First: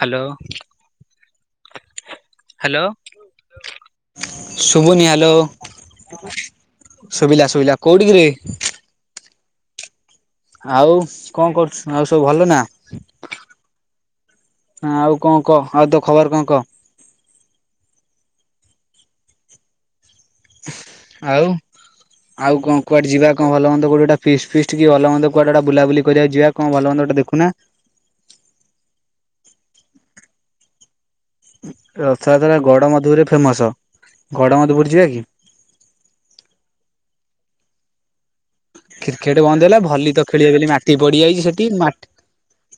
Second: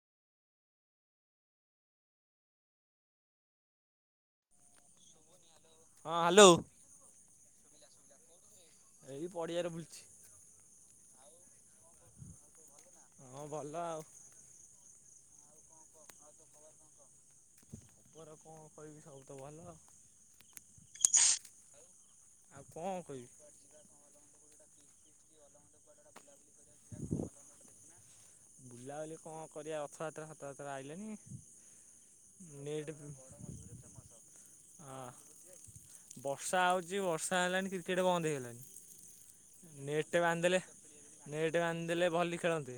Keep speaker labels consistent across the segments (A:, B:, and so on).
A: Hello. Hello ଶୁଭୁନି hello?
B: ହଁ hello.
A: ଶୁ ଭିଲା ଶୁଭିଲା କୋଉଠିି କିରେ?
B: ଏଇ ପଡ଼ିଆରେ ବୁଲୁଛି।
A: ଆଉ କଣ କରୁଛୁ ଆଉ ସବୁ ଭଲ ନା?
B: ହଁ ଭଲ ଆଉ
A: ହଁ ଆଉ କଣ କହ ଆଉ ତୋ ଖବର କଣ କହ?
B: ଖବର କଣ କହିବି ସବୁ ତ ଭଲ।
A: ଆଉ ଆଉ କଣ କୁଆଡ଼େ ଯିବା କଣ ଭଲ ମନ୍ଦ କୋଉଠି ଗୋଟେ ଫିଷ୍ଟ ଫିଷ୍ଟ ଟି ଭଲମନ୍ଦ କୁଆଡ଼େ ଗୋଟେ ବୁଲାବୁଲି କରିବାକୁ ଯିବା କଣ ଭଲ ମନ୍ଦ ଗୋଟେ ଦେଖୁ ନା।
B: ବୁଲାବୁଲି କଣ କରିବା ରଥଯାତ୍ରା ରତଯାତ୍ରା ଆଇଲଣି।
A: ରଥଯାତ୍ରା ଗଡ଼ ମଧପୁରରେ ଫେମସ ଗଡ଼ ମଧପୁର ଯିବା କି?
B: ବର୍ଷା ହଉଛି ବର୍ଷା ହେଲାଣି କ୍ରିକେଟ୍ ବନ୍ଦ ହେଇଗଲାଣି।
A: କ୍ରିକେଟ୍ ବନ୍ଦ ହେଲା ଭଲି
B: ନେଟ୍
A: ତ ଖେଳିବେ
B: ବାନ୍ଧିଦେଲେ
A: ବଲି ମାଟି ପଡ଼ିଯାଇଛି
B: ନେଟ୍
A: ସେଠି
B: ବାନ୍ଧିଦେଲେ
A: ମାଟ
B: ଭଲି ଖେଳନ୍ତେ।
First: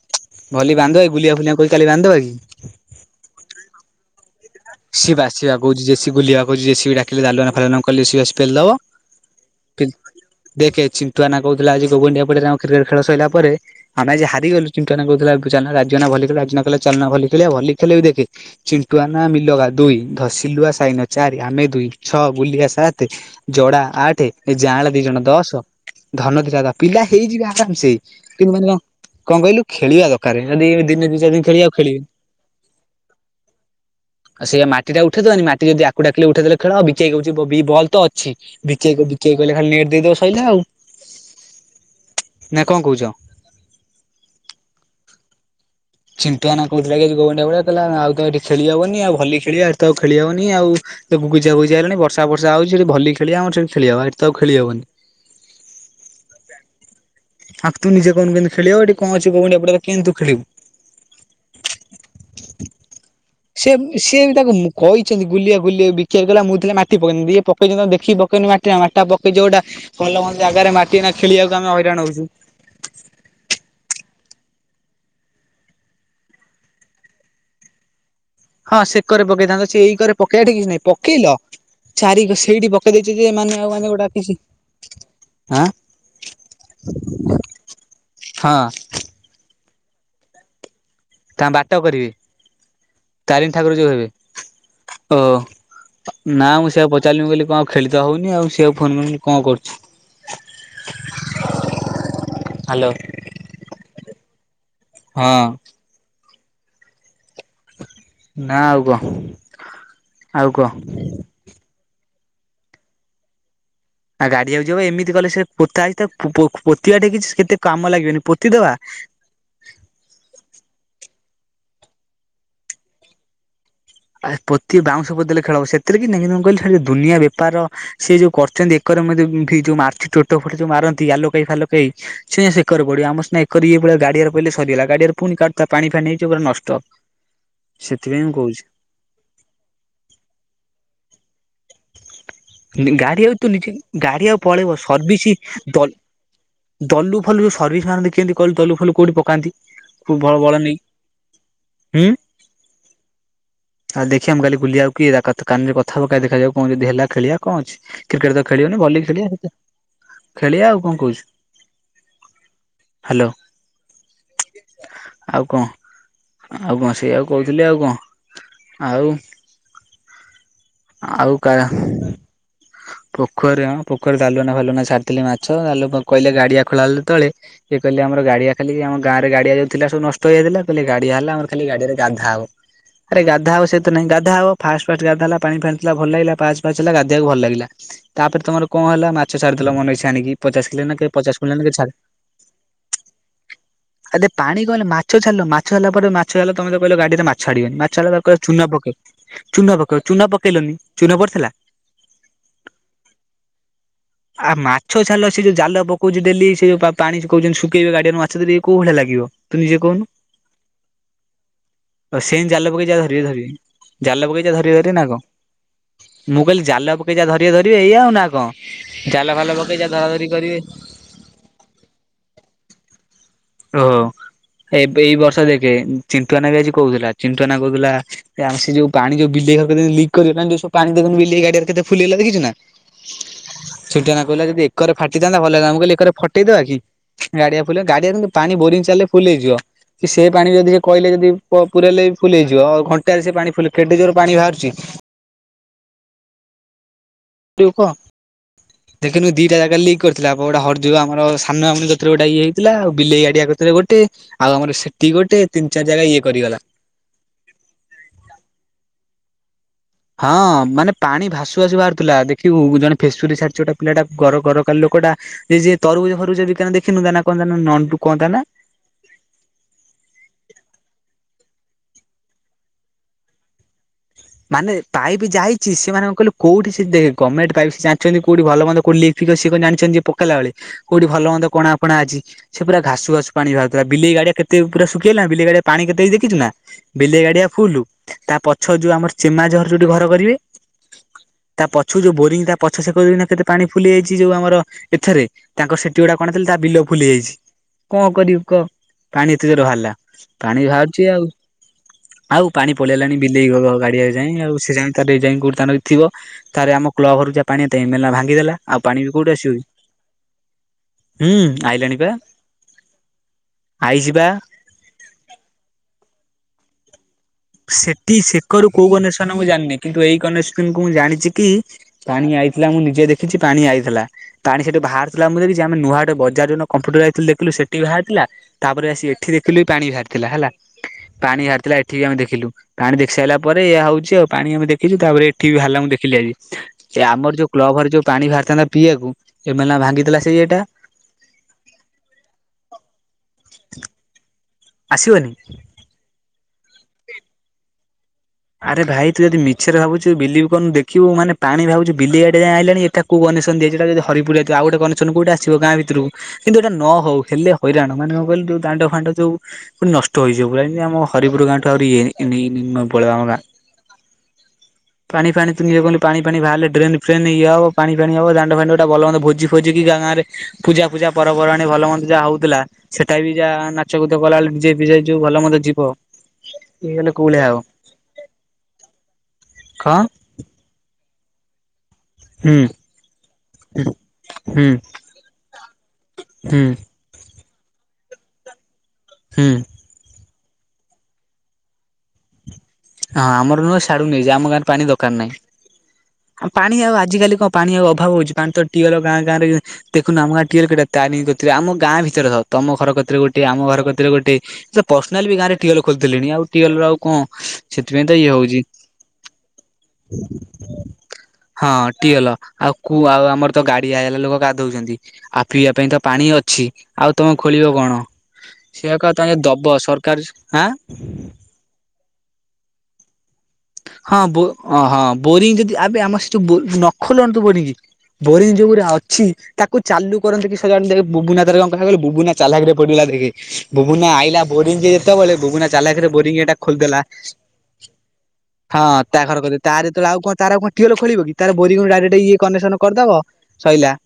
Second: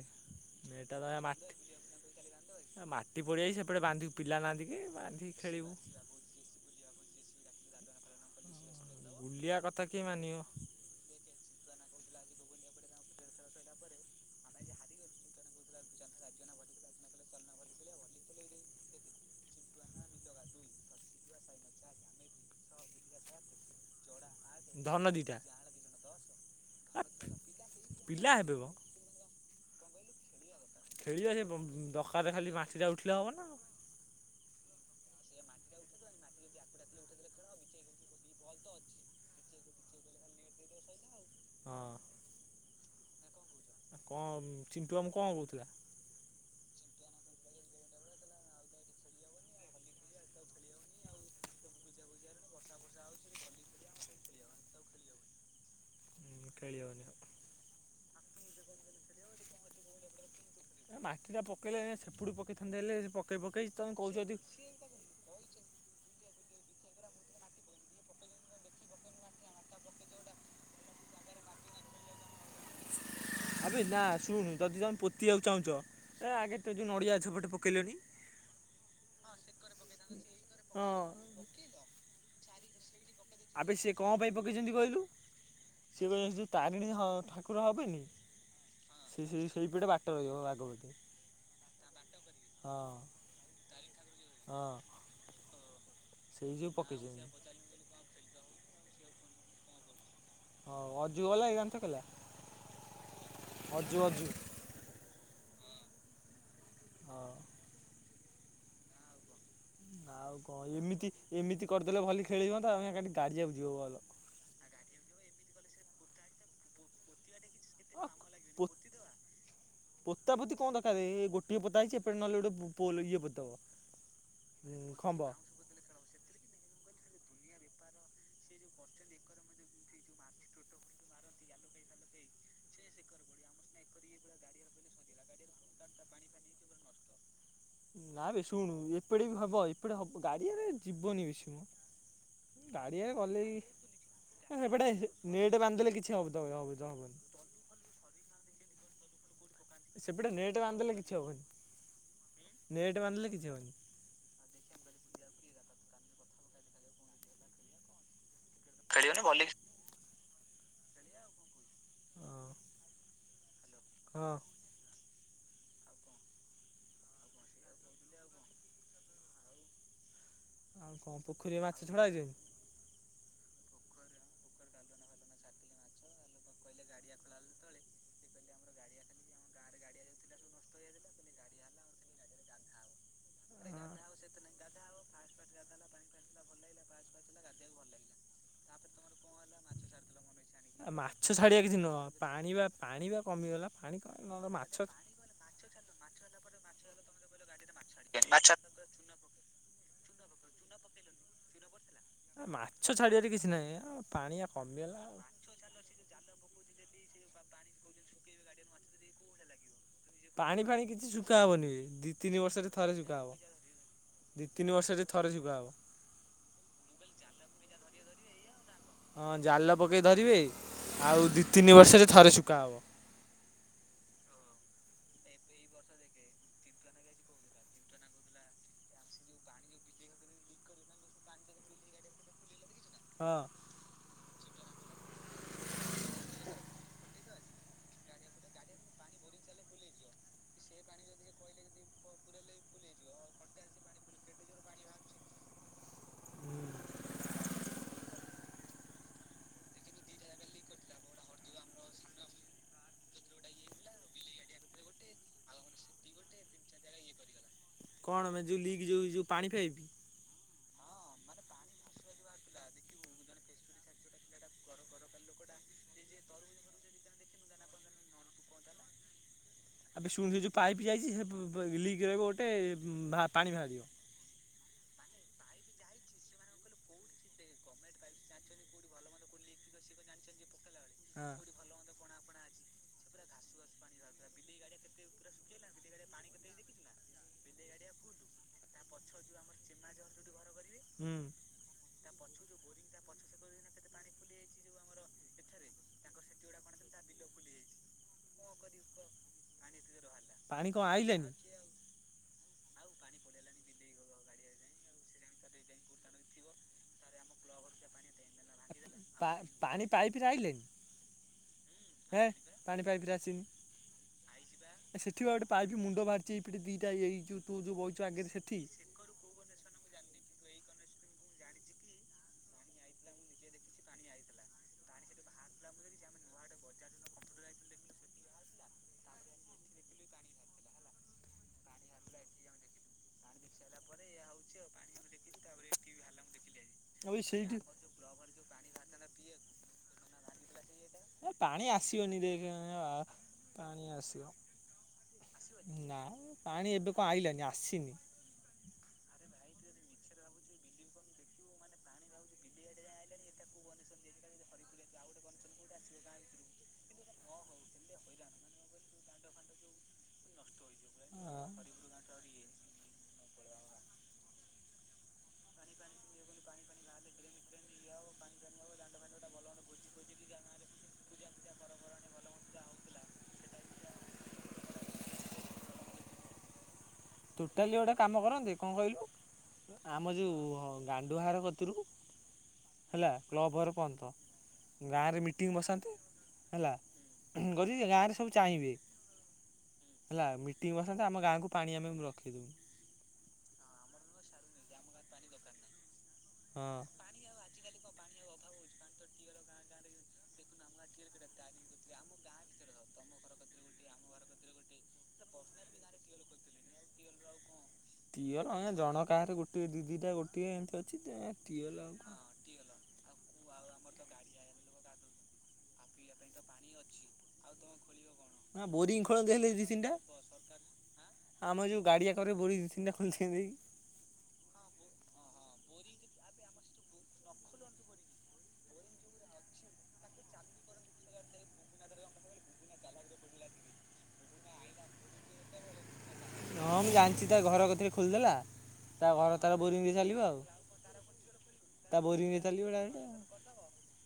A: ଭଲି
B: ନେଟ୍ ଟା
A: ବାନ୍ଧିଦେବାକି ଏଇ
B: ମା
A: ବୁଲିଆ ଫୁଲିଆ କହି କାଲି ବାନ୍ଧିଦବା କି?
B: ମାଟି ପଡ଼ିଯାଇଛି ସେପଟେ ବାନ୍ଧିବୁ ପିଲା ନାହାନ୍ତି ବାନ୍ଧିକି ଖେଳିବୁ।
A: ବୁଲିଆ କହୁଚି ଜେଶିପି ଡାକିଲେ ଦାଲୁଅନା ଫାଲୁଅନା କହିଁଲେ ଯେଶିପି ଆସି ପେଲିଦେବ
B: ବୁଲିବା କଥା
A: ତୁ
B: କିଏ ମାନିବ
A: ଦେଖେ ଚି ଚିଣ୍ଟୁ ଆନା କହୁଥିଲା ଆଜି ଗୋବଣ୍ଡିଆ ପଡ଼ିଆରେ ଆମ କ୍ରିକେଟ୍ ଖେଳ ସଇଲା ପରେ ଆମେ ଆଜି ହରିଗଲୁ ଚିଣ୍ଟୁ ଆନା କହୁଥିଲା ଚାଲୁନା ରାଜୁ ନା ଭଲି ଖେଳିବା ରାଜୁନା କହିଲା ଚାଲୁନା ଭଲି ଖେଳିବା ଭଳି ଖେଳିଲେ ଯଦି ଦେଖେ ଚିଣ୍ଟୁଆ ନା ମିଲଗା ଦୁଇ ଧ ସିଲୁଆ ସାଇନ ଚାରି ଆମେ ଦୁଇ ଛଅ ବୁଲିଆ ସାତେ ଜଡ଼ା ଆଠେ ଏଇ ଜାଆଁଳା
B: ଧନ
A: ଦି ଜଣ
B: ଦିଟା
A: ଦଶ ଧନୁଦ ଦାଦା ପିଲା ହେଇଯିବେ ଆରାମ୍ ସେ
B: ପିଲା
A: କିନ୍ତୁ
B: ହେବେ ମ।
A: ମେଲା କଣ କହିଲୁ ଖେଳିବା ଦରକାର [unintelligible] ଆଉ ଖେଳିବେନି।
B: ତାପରେ ଖାଲି ମାଟିଟା ଉଠିଲେ ହେବ ନା ଆଉ।
A: ଆଉ ସେଇଆ ମାଟି ଟା ଉଠେଇଦବାନି ମାଟି ଯଦି ଆକୁଡାକିଲେ ଉଠେଇଦେଲେ ଖେଳ [unintelligible] ବି ବଲ ତ ଅଛି। ବିକି ଭାଇ କହୁ ବିକେଇ କହିଲା ଖାଲି ନେଟ ଦେଇଦବ ସଇଲା ଆଉ।
B: ହଁ।
A: ନା କଣ କହୁଚ?
B: କଣ ଚିଣ୍ଟୁ ମାମୁଁ କଣ କହୁଥିଲା?
A: ଚିଣ୍ଟୁ ଆନା କହୁଥିଲା କି [unintelligible] କହିଲା ଆଉ ତ ଏଠି ଖେଳି ହବନି ଆଉ ଭଲି ଖେଳିଆ ତ ଆଉ ଖେଳି ହବନି ଆଉ ସବୁ ବୁଝା ବୁଝି ହେଲାଣି ବ ର୍ଷା ବର୍ଷା ହଉଚି ସେଠି ଭଲି ଖେଳିବା ଆମର ସେଠି ଖେଲିବା ବା ଏଠି ତ ଆଉ ଖେଳି ହବନି।
B: ଖେଳିହବନି ଆଉ।
A: ଆଖ୍ ତୁ ନିଜେ କହୁନୁ କେମିତି ଖେଳିହବ ଏଠି କଣ ଅଛି ଗୋବଣ୍ଡିଆ ପଡ଼ିଆ ରେ କେନ୍ତି ତୁ ଖେଳିବୁ।
B: ଏଁ ମାଟିଟା ପକେଇଲେ ସେପଟୁ ପକେଇଥାନ୍ତେ ହେଲେ ସେ ପକେଇ
A: ସେ
B: ପକେଇ ତମକୁ
A: ସିଏ ବି
B: କହିଚନ୍ତି।
A: ତାକୁ କହିଛନ୍ତି ଗୁଲିଆ ଗୁଲିଆ ବିକାରି କଲା ମୁଁ ଥିଲା ମାଟି ପକେଇଛନ୍ତିି ଇଏ ପକେଇଛନ୍ତି ଦେଖିକି ପକେଇବନି ମାଟିଟା ମାଟିଟା ପକେଇଚ ଗୋଟା ଭଲ ମନ୍ଦ ଜାଗାରେ ମାଟି ଏଇନା ଖେଳିବାକୁ ଆମେ ହଇରାଣ ହଉଚୁ।
B: ଆବେ ନା ଶୁଣୁ ଯଦି ତମେ ପୋତିବାକୁ ଚାହୁଁଚ ଏ ଆଗେ ତ ଯୋଉ ନଡିଆ ଗଛ ପଟେ ପକେଇଲନି।
A: ହଁ ସେକରେ ପକେଇଥାନ୍ତ ସେ ଏଇକରେ ପକେଇବାଠି କିଛି ନାଇଁ
B: ହଁ
A: ପକେଇଲ ଚ୍ଛାରିକି ସେଇଠି ପ କେଇଦେଇଚି ଯେ ଏମାନେ
B: ଆବେ
A: ଆଉ ମାନେ
B: ସିଏ
A: ଗୋଟା
B: କଣ ପାଇଁ
A: ଆପିସି।
B: ପକେଇଛନ୍ତି କହିଲୁ ସିଏ କହୁଚନ୍ତି ଯୋଉ ତାରିଣୀ ହ ଠାକୁର ହବେନି।
A: ହଁ
B: ସେ ସେଇ ସେଇ ପଟେ ବାଟ ରହିିବ ଆଗପଟେ।
A: ତାଙ୍କ ବାଟ କରିବେ ତାରିଣୀ ଠାକୁର ଯୋଉ
B: ହଁ
A: ରହିବେ ଓ। ନା
B: ସେଇ ଯୋଉ
A: ମୁଁ ସେଆକୁ ପଚାରିଲି ମୁଁ
B: ପକେଇଛନ୍ତି
A: କହିଲି କଣ ଆଉ ଖେଳିତ ହଉନି ଆଉ ସେଆକୁ ଫୋନ୍ କରିକି କଣ କରୁଛୁ।
B: ହଉ ଅଜୁ ଗଲା କି
A: ହ୍ୟାଲୋ।
B: [unintelligible] ଅଜୁ ଅଜୁ।
A: ହଁ।
B: ହ।
A: ନା ଆଉ କହ।
B: ଆଉ କଣ ଏମିତି ଏମିତି କରିଦେଲେ ଭଲି ଖେଳି ହୁଅନ୍ତା ଆମେ ଖାଲି ଗାଡିଆକୁ ଯିବ ବଲ।
A: ଆ ଗାଡିଆକୁ ଯିବ ଏମିତି କଲେ ସେ ପୋତା ହେଇଥାଉ ପୋ ପୋ ପୋତିିବାଠେ କିଛି କେତେ କାମ ଲାଗିବନି ପୋତିଦବା।
B: ପୋତା ପୋତି କଣ ଦରକାରେ ଏ ଏ ଗୋଟିଏ ପୋତା ହେଇଛି ହେପଟେ ନହଲେ ଗୋଟେ ପୋଲ୍ ଇଏ ପୋତିଦବ।
A: ଆରେ
B: ଉଁ
A: ପୋତି ବାଉଁଶ
B: ଖମ୍ବ।
A: ପୋତିଦେଲେ ଖେଳ ହବ ସେଥିରେ କିଛି ନାଇଁ କିନ୍ତୁ ମୁଁ କହିଲି ଶଳା ଏ ଦୁନିଆ ବେପାର। ସେ ଯୋଉ କରଚନ୍ତି ଏକରେ ମୁଁ ଯଉ ଭି ଯୋଉ ମାରଛି ଚୋଟ ଫୋଟ ଯୋଉ ମାରନ୍ତି ଆଲୋକେଇ ଫୋଲୋକେଇ। ସେ ସେକରେ ପଡିବ ଆମ ସିନା ଏକରି ଇଏଭଳିଆ ଗାଡିଆରେ ପଇଲେ ସରିଗଲା ଗାଡିଆରେ ଫୁଣି କାଢୁଥା ପାଣି ଫାଣି ହେଇଯିବ ପୁରା ନଷ୍ଟ। [inaudible] ମୁଁ
B: ନାବେ
A: କହୁଛି।
B: ଶୁଣୁ ଏପଟେ ବି ହବ ଏପଟେ ହବ ଗାଡିଆରେ ଯିବନି ବେଶି ମଁ।
A: [inaudible] [unintelligible] ଗାଡିଆକୁ ତୁ ନିଜେ ଗାଡିଆକୁ ପଳେଇବ
B: ସେପଟେ
A: ସର୍ଭିସି
B: ନେଟ୍
A: ଦ
B: ବାନ୍ଧିଦେଲେ କିଛି ହବ ଦ ହବ ତ ହବନି।
A: ଦଲୁ। ଫଲୁ ଯେଉଁ ସର୍ଭିସ୍ ମ୍ୟାନ ଦେ କେନ୍ତି କଲୁ ତଲୁ ଫଲୁ କୋଉଠି ପକାନ୍ତି?
B: ସେପଟେ
A: ବଳ ବଳ
B: ନେଟେ
A: ନେଇ
B: ବାନ୍ଧିଲେ କିଛି ହବନି
A: ହୁଁ
B: ନେଟେ ବାନ୍ଧିଲେ କିଛି ହବନି।
A: ଆଉ ଦେଖିବା ମୁଁ କାଲି ବୁଲିବାକୁ କିଏ ବା କଥ କାନରେ କଥା ହବ କାଳେ ଦେଖାଯାଉ କଣ ଯଦି ହେଲା ଖେଳିବା କଣ ଅଛି। କ୍ରିକେଟ୍ ତ ଖେଳିବନି ଭଲି ଖେଳିବା ଏତେ ଖେଳିବା ଆଉ କଣ କହୁଛୁ।
B: ହଁ।
A: ହାଲୋ।
B: ହଁ।
A: ଆଉ କଣ ଆଉ ମାସେ ଆଉ କହିଥିଲି ଆଉ କଣ। ଆଉ।
B: କଣ
A: ଆଉ କା
B: ପୋଖରୀରେ ମାଛ ଛଡା ହେଇଛନ୍ତି?
A: ପୋଖରୀ ହଁ ପୋଖରୀ ଯାଲୁଆ ନାହିଁ ଭାଲୁଆ ନାହିଁ ଛାଡ଼ଥିଲେ ମାଛ ଆଲୋ କହିଲେ ଗାଡିଆ ଖୋଲହେଲେ ତଳେ। ସିଏ କହିଲେ ଆମର ଗାଡିଆ ଖାଲି ଯେ ଆମ ଗାଁ ରେ ଗାଡିଆ ଯଉଥିଲା ସବୁ ନଷ୍ଟଇଥିଲା କହିଲେ ଗାଡିଆ ହେଲା ଆର ଖାଲି ଗଡିରେ ଗାଧା ହବ। ଆରେ ଗାଧା ହଉ ସେ ତ ନାଇଁ ଗାଧା ହବ ଫାଷ୍ଟ ଫାଷ୍ଟ ଗାଧା ହେଲା। ପାଣି ଫାଣିଥିଲା ଭଲ ଲାଗିଲା ପାଆଚ ପାଆଚ ହେଲା ଗାଧେଇବାକୁ ଭଲ ଲାଗିଲା ତାପରେ ତମର। କଣ ହେଲା ମାଛ ଛାଡ଼ିଦେଲା ମନଇଛା ଆଣିକି ପଚାଶ
B: ଆ
A: କିଲ ନାକେ
B: ମାଛ
A: ପଚାଶ କିଲ
B: ଛାଡିବା
A: ନାକେ
B: କିଛି
A: ଛା
B: ନୁହଁ ପାଣି ବା। ପାଣି ବା କମିଗଲା ପାଣି
A: ଆରେ
B: କମ୍ ନହେଲେ
A: ପାଣି କଣ ହେଲା
B: ମାଛ କାଇଁ।
A: ମାଛ ଛାଡିଲ ମାଛ ଧରିଲ ପରେ ମାଛ ଧଲ ତମେ ତ କହିଲ ଗାଡିରେ ମାଛଡିବନି ମାଛରିଲା ପରେ କ ଚୁନ ପକେଇବ ଚୁନ ପକେଇବ ଚୁନ ପକେଇଲନି ଚୁନ ପଡିଥିଲା?
B: ଆ ମାଛ ଛାଡିବାରେ କିଛି ନାହିଁ ଆଉ ପାଣିଆ
A: ଆ ମାଛ
B: କମିଗଲା
A: ଛାଡିଲ ସେ ଯୋଉ ଜାଲ ପ କହୁଛି ଡେଲି ସେ ପା ପାଣି କହୁଛନ୍ତି ଶୁକେଇବେ ଗାଡିଆରେ ମାଛ ଧ ଦେବି କୋଉ ଭଳିଆ ଲାଗିବ ତୁ ନିଜେ କହୁନୁ?
B: ପାଣି ଫାଣି କିଛି ଶୁଖା ହବନିବେ ଦି
A: ଆଉ
B: ତିନି
A: ସେମିତି ଜାଲ
B: ବର୍ଷରେ
A: ପକେଇ
B: ଥରେ
A: ଯାହା
B: ଶୁଖା
A: ଧରିବେ
B: ହବ।
A: ଧରିବେ ଜାଲ ପକେଇ
B: ଦି
A: ଯାହା ଧରିବେ
B: ତିନି
A: ଧରିବେ ନା
B: ବର୍ଷି
A: କଣ?
B: ଥରେ ସୁକା ହବ।
A: ମୁଁ କହିଲି ଜାଲ ପକେଇଯା ଧରିବେ ଧରିବେ ଏଇଆଉ ନା କଣ
B: ହଁ
A: ଜାଲ ଫାଲ ପକେଇଯା
B: ପକେଇ
A: ଧରା ଧରି
B: ଧରିବେ।
A: କରିବେ।
B: ଆଉ ଦି ତିନି ବର୍ଷରେ ଥରେ ଶୁକା ହବ।
A: ଓହୋ ଏବେ ଏଇ ବର୍ଷ ଦେଖେ ଚିଟୁଆନା ବି ଆଜି କହୁଥିଲା ଚିଟୁଆନା କହୁଥିଲା ଆମ ସେ ଯୋଉ ପାଣି ଯୋଉ ବିଲେଇ ଘର କତିରେ ଲିକ୍ କରିଗଲା ଯୋଉ ସବୁ ପାଣି ଦେଖୁନୁ ବିଲେଇ ଗାଡିଆରେ କେତେ ଫୁଲ୍ ଗଲା ଦେଖିଚୁନା?
B: ହଁ।
A: ଛୁଟିଆନା କହିଲା ଯଦି ଏକରେ ଫାଟିଥାନ୍ତା ଭଲ ହେଇଥାନ୍ତା ମୁଁ କହିଲି ଏକରେ ଫଟେଇଦବା କି ଗାଡିଆ ଫୁଲ ଗାଡିଆ କିନ୍ତୁ ପାଣି ବୋରିଙ୍ଗ ଚାଲିଲେ ଫୁଲ୍ ହେଇଯିବ। ସେ ପାଣି ଯଦି କହିଲେ ଯଦି ପ ପୁରେଇଲେ ବି ଫୁଲି ହେଇଯିବ ଆଉ ଘଣ୍ଟାରେ ସେ ପାଣି ଫୁଲ କେଡେ ଜୋରରେ ପାଣି ବାହାରୁଚି।
B: ହୁଁ।
A: ତୁ କହ? ଦେଖିନୁ ଦିଟା ଜାଗାରେ ଲିକ କରିଥିଲା ବଡ ହଡ ଯୋଉ ଆମର ସାନ ଆ ଗତରେ ଗୋଟେ ଇଏ ହେଇଥିଲା ଆଉ ବିଲେଇ ଆଡିଆ କତିରେ ଗୋଟେ। ଆଉ ଆମର ସେଟି ଗୋଟେ ତିନି ଚାରି ଜାଗା ଇଏ କରିଗଲା।
B: କଣ ବେ ଯେଉ ଲିକ୍ ଯଉ ଯଉ ପାଣି ପାଇପି?
A: ହଁ ମାନେ ପାଣି ଭାସୁ ଭାସୁ ବାହାରୁଥିଲା ଦେଖିବୁ ଜଣେ ଫେସବୁକରେ ଛାଡିଚି ଗୋଟେ ପିଲାଟା ଗର ଗର କାଲି ଲୋକଟା। ଏ ଜିଏ ଯେ ତରଭୁଜ ଫରୁଭୁଜ ବିକେନା ଦେଖିନୁ ତାନା କଣ ତାନା ନଣ୍ଡୁ କଣ ତା ନା?
B: ଆବେ ଶୁଣୁ ସେ ଯୋଉ ପାଇପ୍ ଯାଇଛି ସେ ପୁ ପୁ ଲିକ୍ ରହିବ ଗୋଟେ ଭା ପାଣି ବାହାରିବ।
A: ମାନେ ପାଇପି ଯାଇଛି ସେମାନେ କଣ କହିଲୁ କଉଠି ସେ ଦେ ଗମେଣ୍ଟ ପାଇପ୍ ସେ ଜାଣିଛନ୍ତି କଉଠି ଭଲ ମନ୍ଦ କଉ ଲି ଥିବ ସିଏ କଣ ଜାଣିଛନ୍ତି ଏ ପକେଇଲା ବଳେ କୋଉଠି ଭଲ
B: ହଁ
A: ମନ୍ଦ କଣା ଆପଣ ଆଜି ସେ ପୁରା ଘାସୁ ଘାସୁ ପାଣି ବାହାରୁଥିଲା ବିଲେଇ ଗାଡିଆ କେତେ ପୁରା ଶୁଖିଇଗଲା ବିଲେଇ ଗାଡିଆ ପାଣି କେତ ହେଇଚି ଦେଖିଚୁ ନା? ବିଲେଇ ଗାଡିଆ ଫୁଲୁ ତା ପଛ ଯୋଉ ଆମର ଚେମାଝର ଯୋଉଠି ଘର କରିବେ।
B: ହୁଁ।
A: ତା ପଛୁକୁ ଯୋଉ ବୋରିଂ ତା ପଛ ସେ କଦିନ କେତେ ପାଣି ଫୁଲିଯାଇଛି ଯୋଉ ଆମର ଏଥେରେ ତାଙ୍କ ସେଠି ଗୁଡା କଣ ଥିଲେ ତା ବିଲ ଫୁଲ୍ ଯାଇଛି କଣ କରିବୁ କହ ପାଣି ଏତେ ଜୋର ରେ ବାହାରିଲା। ପାଣି
B: କଣ
A: ବାହାରୁଚି ଆଉ
B: ଆଇଲାନି?
A: ଆଉ ପାଣି ପଳେଇ ଆଇଲାଣି ବିଲେଇ ଘର ଗାଡିଆ ଯାଏଁ ଆଉ ସେ ଯାଇ ତାର ଯାଇ କଉଠି ତାଙ୍କର ଥିବ। ତାରେ ଆମ କ୍ଳବ ଘରୁ ଯାହା ପାଣି ପାଇଁ ଏମେଲା ଭାଙ୍ଗିଦେଲା ଆଉ ପାଣି ବି
B: ପା
A: କୋଉଠି ଆସିବ କି?
B: ପାଣି ପାଇପ୍ ରେ ଆଇଲାନି?
A: ହୁଁ ଆଇଲାଣି। ପା
B: ହେ ପାଣି ପାଇପି ରେ ଆସିନି।
A: ଆଇଛି ପା
B: ଆ ସେଠିବା ଆ ଗୋଟେ ପାଇପ୍ ମୁଣ୍ଡ ବାହାରଚି ଏଇପଟେ ଦିଟା ଏଇ ଯୋଉ ତୁ ଯୋଉ ବଇଛୁ
A: ସେଠି
B: ଆଗରେ ସେଠି।
A: ସେକରୁ କୋଉ ଗଣେଶନ ମୁଁ ଜାଣିନି କିନ୍ତୁ ଏଇ କନେସଙ୍କୁ ମୁଁ ଜାଣିଛି କି ପାଣି ଆଇଥିଲା ମୁଁ ନିଜେ ଦେଖିଚି ପାଣି ଆଇଥିଲା। ପାଣି ସେଠୁ ବାହାରିଥିଲା ମୁଁ ଦେଖିଚି ଆମେ ନୂଆ ଆଡେ ବଜାର କମ୍ପ୍ୟୁଟର ଯାଇଥିଲୁ ଦେଖିଲୁ ସେଠି ବାହାରି ଥିଲା। ତାପରେ ଆସି ଏଠି ଦେଖିଲୁ ବି ପାଣି ବାହାରିଥିଲା ହେଲା ପାଣି ବାହାରିଥିଲା ଏଠି ବି ଆମେ ଦେ ଦେଖିଲୁ ପାଣି ଦେଖି ସାରା ପରେ ଏଇଆ ହଉଛି ଆଉ ପାଣି ଆମେ ଦେଖିଛୁ ତାପରେ ଏଠି ବି ବାହାରା ମୁଁ ଦେଖିଲି ଆଜି। ଏ
B: ଆଉ
A: ଆମର ଯୋଉ
B: ସେଇଠି
A: କ୍ଲବଘରେ ଯୋଉ ପାଣି ବାହାରିଥାନ୍ତା ପିଇବାକୁ ଏମେନା ଭାଙ୍ଗିଦେଲା ସେଇ ଇଏଟା।
B: ପାଣି ଆସିବନି ଦେଖେ ଆ ପାଣି ଆସିବ।
A: ଆସିବନି?
B: ନା ପାଣି ଏବେ କଣ ଆଇଲାନି ଆସିନି।
A: ଆରେ ଭାଇ ତୁ ଯଦି ମିଛରେ ଭାବୁଚୁ ବିଲିବି କରୁନୁ ଦେଖିବୁ ମାନେ ପାଣି ଭାବୁଛୁ ବିଲେଇ ଗାଡିଆ ଯାଏ ଆଇଲାଣି ଏଟା କୁ କନେଷନ ଯଦ ହରିପୁର ଯିବ ଆଉ ଗଟେନ କୋଟ ଆଶିବ ଗାଁ ଭିତରକୁ। [unintelligible] କିନ୍ତୁ ଏଇଟା ନ ହଉ ହେଲେ ହଇରାଣ ମାନେ କଣ କହିଲୁ ଯୋଉ ଦାଣ୍ଡ ଫାଣ୍ଡ ଯୋଉ ନଷ୍ଟ ହେଇଯିବ ପୁରା ଯେମିତି ଆମ ହରିପୁରୁ ଗାଁଠୁ ଆହୁରି ଇଏ ନି ନିମାପଡ଼ା ଆମ ଗାଁ। [inaudible] ପାଣି ଫାନି ତୁ ନିଜେ କହୁନୁ ପାଣି ଫାନି ବାହାରିଲେ ଡ୍ରନ୍ ଫେନ୍ ଇଏ ହବ ପାଣି ଫେଣ ହବ ଦାଣ୍ଡ ଫାଣ୍ଡ ଗୋଟେ ଭଲ ମନ୍ଦ ଭୋଜି ଫୋଜି କି ତାଙ୍କ ଗାଁରେ ପୂଜା ଫୁଜା ପର୍ବ ପର୍ବାଣି ଭଲ ମନ୍ଦ ଯାହା ହଉଥିଲା। ସେଟାବି ଯା ନାଚ କୁଦ କଲାବେଳକୁ ଡିଯେ ପିଯେ ଯାଉ ଭଲ ମନ୍ଦ ଯିବ ଏଗଲେ କୋଭଳିଆ ହବ।
B: ଟୋଟାଲି ଗୋଟେ କାମ କରନ୍ତି କଣ କହିଲୁ
A: କଣ
B: ଆମ ଯୋଉ ଗାଣ୍ଡୁ ହର କତିରୁ
A: ହୁଁ
B: ହେଲା କ୍ଲବ ଘର ପଯନ୍ତ।
A: ହୁଁ
B: ଗାଁରେ ମିଟିଂ ବସାନ୍ତେ
A: ହୁଁ
B: ହେଲା କଦ ଗାଁରେ ସବୁ ଚାହିଁବେ।
A: ହୁଁ।
B: ହେଲା ମିଟିଙ୍ଗ ବସନ୍ତେ ଆମ ଗାଁକୁ ପାଣି ଆମେ ରଖିଦଉୁ
A: ହଁ ଆମର ନୁହଁ ସେଆଡକୁ ନେଇଯା ଆମ ଗାଁରେ ପାଣି ଦରକାର ନାହିଁ। ପାଣି
B: ହଁ।
A: ଆଉ ଆଜିକାଲି କଣ ପାଣି ଆଉ ଅଭାବ ହଉଚି ପାଣି ତ ଟିଅଲ ଗାଁ ଗାଁରେ ଦେଖୁନ ଆମ ଗାଁ ଟିଅଲ କେତେ ଟା ତରେନି କତିରେ ଆମ ଗାଁ ଭିତରର ତମ ଘର କତିରେ ଗୋଟେ ଆମ ଘର କତୀରେ ଗୋଟେ ସେ ପର୍ସନାଲ ବି ଗାଁରେ ଟିଓଲ ଖୋଲି ଦେଲଣି ଆଉ ଟିଓଲ ର ଆଉ କଣ ସେଥିପାଇଁ ତ ଇଏ
B: ତିିଅର
A: ହଉଛି।
B: ହେ ଜଣ କାହାର ଗୋଟଏ ଦିଦିଟା ଗୋଟିଏ ଏମିତି ଅଛି।
A: ହଁ
B: ଟିଅଲ ଆଉ
A: ଟିୱଲ୍ ଆଉ କୂଅ ଆଉ ଆମର ତ ଗାଡିରେ ଲୋକ ଗାଧଉଛନ୍ତି। ଆଉ ପିଇବା ପାଇଁ ତ ପାଣି ଅଛି ଆଉ ତମେ ଖୋଳିବ କଣ?
B: ନା ବୋରିଂ
A: ସେଇକଥା
B: ଖୋଳନ୍ତି ହେଲେ ଦି
A: ଦବ
B: ତିନିଟା
A: ସରକାର ଆଁ
B: ଆମ ଏ ଯେଉଁ ଗାଡ଼ିଆ କରେ ବୋରିଂ ଦି ତିନ୍ ଟା ଖୋଳି ଦିଅନ୍ତେ କି?
A: ହଁ ବୋ ହଁ ହଁ ବୋରିଙ୍ଗ ଯଦି ଏବେ ଆମ ସେ ଯୋଉ ନଖନଟୁ ବୋରିଂ। ବୋରିଂ ଯୋଉ ଗୁରା ଅଛି ତାକୁ ଚାଲୁ କରନ୍ତେ କି? ସଜାଡି ସେଇଆକୁ। ବୁବୁନା ତାର କଣ କଲା କଇଲୁ ବୁବୁନା ଚାଲାକିରେ ପଡ଼ିଗଲା ଦେଖେ ବୁବୁନା ଆଇଲା ବୋରିଂ ଯେତେବେଳେ ବୁବୁନା ଚାଲଖିରେ
B: ହଁ ମୁଁ ଜାଣିଛି। ତା ଘର କଥରେ ଖୋଳିଦେଲା
A: ହଁ ତା ଘର କତିରେ ତାର ଯେତେବେଳେ ଆଉ କଣ ତାର କଣ ଟୁୱଲ୍ ଖୋିଳିବ କି ତାର ବୋରିଂରୁ
B: ତା
A: ଡାଇରେକ୍ଟ ଇଏ
B: ବୋରିଂରେ ଚାଲିବ
A: କନେସନ
B: ଡାଇରେକ୍ଟ
A: କରିଦବ ସଇଲା।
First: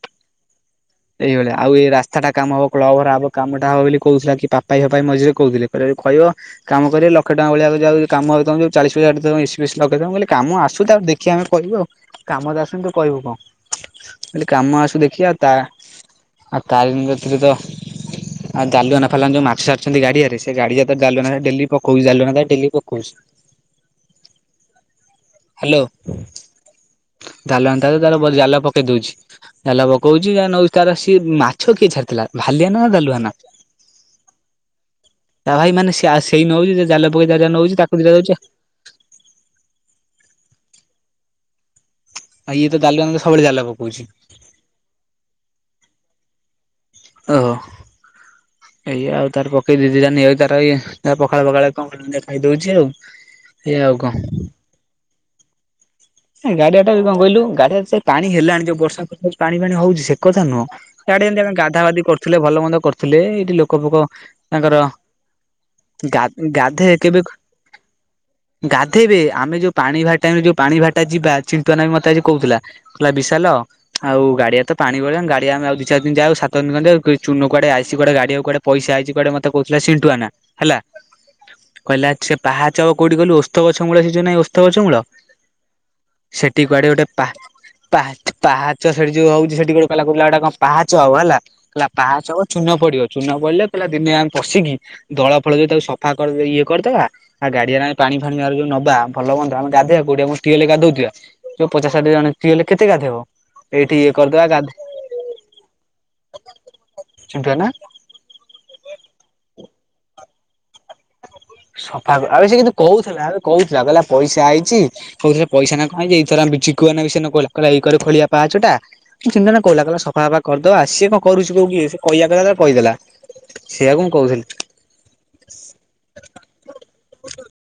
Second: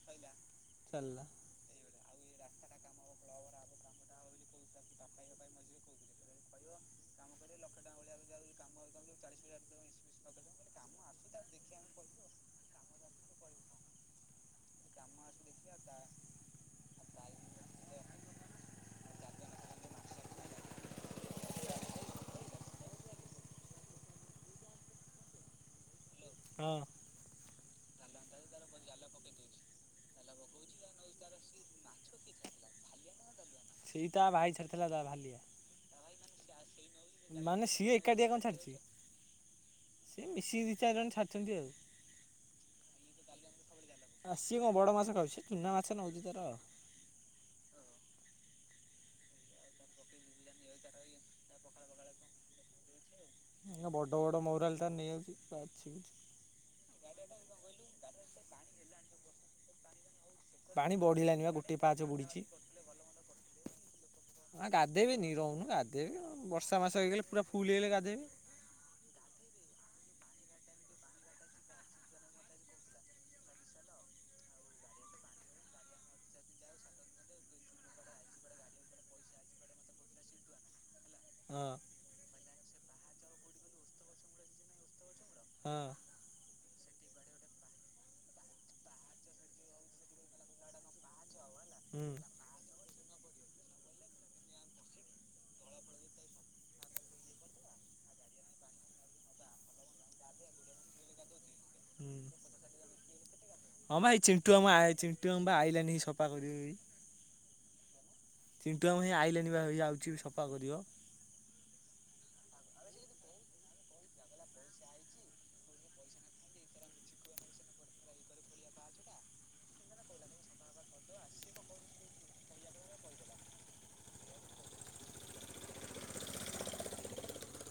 B: ସରିଲା।
A: ଏଇଭଳିଆ ଆଉ ଏଇ ରାସ୍ତାଟା କାମ ହବ କ୍ଲଭ ଘର ହବ କାମ ଟା ହବ ବୋଲି କହୁଥିଲା। କି ପାପା ପାଇଁ ମଝିରେ କହୁଥିଲେ କହିଲେ ଯଦି କହିବ। କାମ କରିବେ ଲ ଲକ୍ଷେ ଟଙ୍କା ଭଳିଆ ଯଦି ଆଉ କାମ ତମେ ଯୋଉ ଚାଳିଶ ପଇସା ଏଠି ତ ତମେ ଏସି ପେସି ଲଗେଇବ। ମୁଁ କଇଲି କାମ ଆସୁ ତାପରେ ଦେଖିବା ଆମେ କହିବୁ ଆଉ। କାମତ ଆସୁନି ତୁ କହିବୁ କଣ ଯଦି କାମ ଆସୁ ଦେଖିବା ତା ଆଉ ତାରିଣୀଙ୍କ କତିରେ ତ
B: [unintelligible]
A: ଆଉ ଜାଲୁଆନା ଫାଲୁଆନା ଯୋ ମାଛ ଛାଡୁଛନ୍ତି ଗଡିରେ ସେ ଗାଡିଆ ତ ଜାୁଆନା ଡେଲି ପକଉଚି ଜାଲୁଆନା ଡେଲି ପକଉଛି। ହାଲୋ।
B: ହଁ।
A: ଦଳିଆନା ତାର ଜାଲ ପକେଇ ଦଉଛି। ଜାଲ ପକଉଛି ଯା ନଉଛି ତାର ସିଏ। ମାଛ କିଏ ଛାଡ଼ିଥିଲା ଭାଲିଆାନ ନା ଦାଲୁଆନା।
B: ସେଇ ତା ଭାଇ ଛଡିଥିଲା ତା ଭାଲିଆ
A: ତା ଭାଇ ମାନ ସେଇ ନଉଛି ଯା ଜାଲ ପକୋଇଚି ଯାହା
B: ମାନେ
A: ନଉଛି
B: ସିଏ
A: ତାକୁ ଦିଟା
B: ଏକାଟିଆ
A: ଦଉଚି
B: କଣ
A: ଆଉ।
B: ଛାଡିଛି। ମିଶିକି ଦି ଚାରି ଜଣ ଛାଡ଼ିଛନ୍ତି ଆଉ।
A: ଇଏ ତ ଦାଲୁଆନା ତ ସବୁବେଳେ ଜାଲ ପକୋଉଛି।
B: ଆ ସିଏ କଣ ବଡ଼ ମାଛ ଖାଉଛି? ଚୁନା ମାଛ ନେଉଛି ତାର ଆଉ।
A: ଓହୋ। ଏଇା ଆଉ ତାର ପକେଇ ଦି ଦିଟା ନେଇଆଉଚି ତାର ଇଏ ପଖାଳ ଫଖାଳ କଣ ଦିଟା ଖାଇଦଉଛି ଆଉ। ଏଇଆ ଆଉ କଣ
B: ବଡ଼ ବଡ଼ ମହୁରାଳି ଟା ନେଇଆଉଛି ତ ଅଛି।
A: ସେ ଗାଡିଆ ଟା ଯେ କଣ କହିଲୁ ଗାଡିଆରେ ସେ ପାଣି ହେଲାଣି ଯୋଉ ବର୍ଷା ପକାଉଚି ପାଣି ଫାଣି ହଉଛି ସେ ସେକଥା ନୁହଁ
B: ପାଣି ବଢିଲାନି
A: ଗଡ଼ିଆଟା
B: ବା
A: ଆମେ
B: ଗୋଟେ
A: ଗାଧା
B: ପାହାଚ
A: ଗାଧି କରୁଥିଲେ
B: ବୁଡିଛି।
A: ଭଲ ମନ୍ଦ କରୁଥିଲେ ଏଇଠି ଲୋକ ଫୋକ ତାଙ୍କର
B: ଗାଧେଇବେନି ରହୁନୁ ଗାଧେଇବେ
A: ଗା
B: ନା ଆଉ ବର୍ଷା
A: ଗାଧେ
B: ମାସ
A: କେବେ
B: ହେଇଗଲେ ପୁରା ଫୁଲ ହେଇଗଲେ ଗାଧୋଇବେ।
A: ଗାଧେଇବେ ଆମେ ଯୋଉ ପାଣି ଭାର ଟାଇମ୍ ରେ ଯୋଉ ପାଣି ଭାରଟା ଯିବା ଚିନ୍ତ୍ଵଆନା ବି ମତେ ଆଜି କହୁଥିଲା। କଇଲା ବିଶାଲ ଆଉ ଗାଡିଆ ତ ପାଣି ଗୋଳିଆ ଗାଡିଆ ଆମେ ଆଉ ଦି ଚାରି ଦିନି ଯାଉ ସାତ ଦିନି ଖଣ୍ଡେ ଯାଉ ଚୂନ କୁଆଡ ଆସିଚି କୁଆଡେ ଗାଡିଆକୁ କୁଆଡେ ପଇସା ଆଇଚି କୁଆଡେ ମତେ କହୁଥିଲା ସିଡୁଆନା ହେଲା
B: ହଁ।
A: କହିଲା ସେ ପାହାଚ ହବ କୋଉଠି କହିଲୁ ଓସ୍ତ ଗଛ ମୂଳ ସେ ଯଉ ନାହିଁ ଓସ୍ତ ଗଛ ମୂଳ
B: ହଁ।
A: ସେଠି କୁଆଡେ ଗୋଟେ ପା ପାହାଚ୍ ପାହାଚ ସେଠି ଯୋଉ ହଉଛି ସେଠି କଣ କହିଲା ବୁଲା ଗୋଟେ କଣ ପାହାଚ ହବ ହେଲା। ହେଲା
B: ହୁଁ
A: ପାହାଚ ହବ ଚୂନ ପଡିବ ଚୂନ ପଡିଲେ କହିଲା ଦିନେ ଆମେ ପଶିକି ଦଳ ଫଳ ଯୋଉ ତାକୁ ସପ୍ ସଫା କରିଦେଇ ଇଏ କରିଦବା ଆଉ ଗାଡିଆରେ ଆମେ ପାଣି ଫାଣିି ଏଗରାକ ଯୋଉ ନବା ଭଲ ମନ୍ଦ ଆମେ ଗାଧୋଇବା କଉଠି ଆ ଟ୍ୟୁୱଲ୍ ରେ ଗାଧୋଉଥିବା ଯୋଉ ପଚାଶ୍ ଷାଠିଏ
B: ହୁଁ
A: ଜଣ ଟ୍ୟୁୱାଲ୍ ରେ କେତେ ଗାଧେଇବ? ଏଇଠି
B: ହଁ
A: ଇଏ
B: ବା ଏଇ
A: କରିଦବା
B: ଚିଣ୍ଟୁଆମୁ
A: ଗାଧେ
B: ଆଇ ଚିଣ୍ଟୁଆମୁ ପା ଆଇଲାନି ସଫା କରିବ ବି
A: ଚିଣ୍ଟୁଆନା
B: ଚିଣ୍ଟୁଆମୁ ହେଇ ଆଇଲେଣି ବା ହେଇ ଯାଉଛି ସଫା କରିବ।
A: ସଫା କ ଆବେ ସେ କିନ୍ତୁ କହୁଥିଲା ଆବେ କହୁଥିଲା କହିଲା ପଇସା ଆଇଚି [inaudible] ଚିଣ୍ଟୁ ଭାଇନା କହିଲା ସଫା ଫପା କରିଦବା ସିଏ କଣ କରୁଛି କୋଉଠି ଇଏ ସିଏ କହିଆ କଥା ଯାହା କହିଦେଲା। ସେଇଆ କୁ ମୁଁ କହୁଥିଲି।